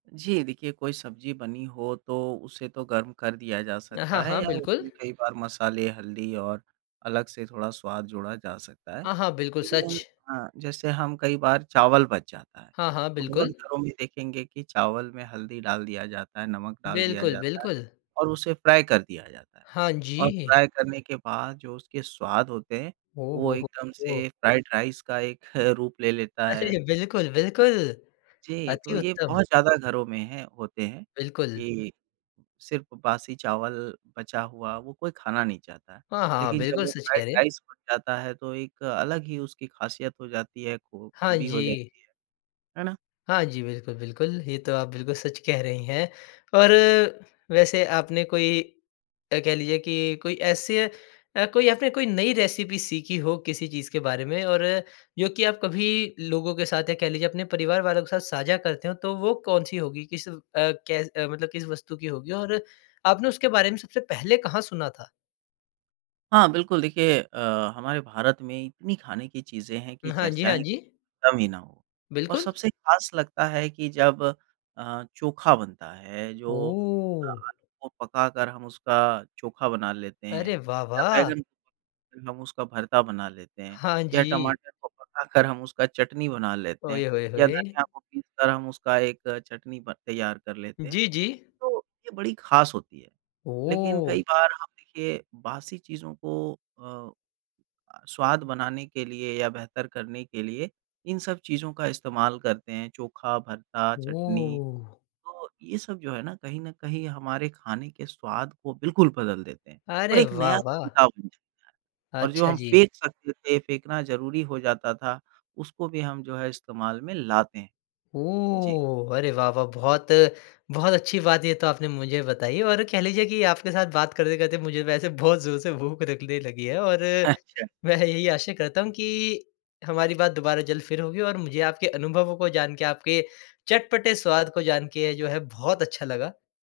जी, देखिए कोई सब्ज़ी बनी हो तो उसे तो गर्म कर दिया जा अ, हाँ, सकता है हाँ, या बिल्कुल। उसमें कई बार मसाले हल्दी और अलग से थोड़ा स्वाद जोड़ा जा सकता है। हाँ, हाँ, बिल्कुल सच। लेकिन अ, जैसे हम कई बार चावल बच जाता है, हाँ, हाँ, तो बहुत बिल्कुल। घरों में देखेंगे कि चावल में हल्दी डाल दिया जाता है, नमक डाल दिया बिल्कुल, जाता है बिल्कुल। और उसे फ्राई कर दिया जाता है। हाँ और जी। फ्राई करने के बाद जो उसके स्वाद होते हैं ओ वो हो, हो, एकदम हो! से फ्राइड राइस का एक रूप ले लेता है। अरे! बिल्कुल, बिल्कुल, जी, अति तो ये उत्तम। बहुत ज़्यादा घरों में हैं होते हैं बिल्कुल। कि, सिर्फ़ बासी चावल बचा हुआ वो कोई खाना नहीं चाहता। हाँ, हाँ, लेकिन जब बिल्कुल वो सच कह फ्राइड रहे हैं। राइस बन जाता है तो एक अलग ही उसकी ख़ासियत हो जाती है खू हाँ खूबी हो जी। जाती है, है ना? हाँ जी, बिल्कुल, बिल्कुल। ये तो आप बिल्कुल सच कह रहें हैं। और वैसे आपने कोई अ, कह लीजिए कि कोई ऐसे अ, कोई आपने कोई नई रेसिपी सीखी हो किसी चीज़ के बारे में और जो कि आप कभी लोगों के साथ या कह लीजिए अपने परिवार वालों के साथ साझा करते हों तो वो कौन-सी होगी? किस अ, कै मतलब किस वस्तु की होगी? और आपने उसके बारे में सबसे पहले कहाँ सुना था? हाँ, बिल्कुल देखिए अ, हमारे भारत में इतनी खाने की चीज़ें हैं कि उम, हाँ जी, हाँ चर्चाएँ जी। कम ही ना हो। और बिल्कुल। सबसे ख़ास लगता है कि जब अ, चोखा बनता है, जो ओह! आलू को पका कर हम उसका चोखा बना लेते हैं अरे वाह, या वाह! बैंगन को पका कर हम उसका भरता बना लेते हैं, हाँ या जी। टमाटर को पका कर हम उसका चटनी बना लेते हैं, ओये होये या होये! धनिया को पीस कर हम उसका एक चटनी बन तैयार कर लेते हैं। जी, जी। तो ये बड़ी ख़ास होती है लेकिन कई ओह! बार हम देखिए बासी चीज़ों को अ, स्वाद बनाने के लिए या बेहतर करने के लिए इन सब चीज़ों का इस्तेमाल करते हैं चोखा, भरता, चटनी ओह! तो ये सब जो है ना कहीं न कहीं हमारे खाने के स्वाद को बिल्कुल बदल देते हैं, और अरे एक वाह, नया वाह! तरीका बन जाता है। और जो अच्छा हम जी। फेंक सकते थे फेंकना ज़रूरी हो जाता था उसको भी हम जो है इस्तेमाल में लाते हैं। जी। ओह! अरे वाह, वाह! बहुत बहुत अच्छी बात है ये तो आपने मुझे बताई। और कह लीजिए कि आपके साथ बात करते-करते मुझे वैसे बहुत जोर से भूख लगने लगी है और, अच्छा। मैं यही आशा करता हूँ, कि हमारी बात दोबारा जल्द फिर होगी और मुझे आपके अनुभवों को जान के आपके चटपटे स्वाद को जान के जो है बहुत अच्छा लगा।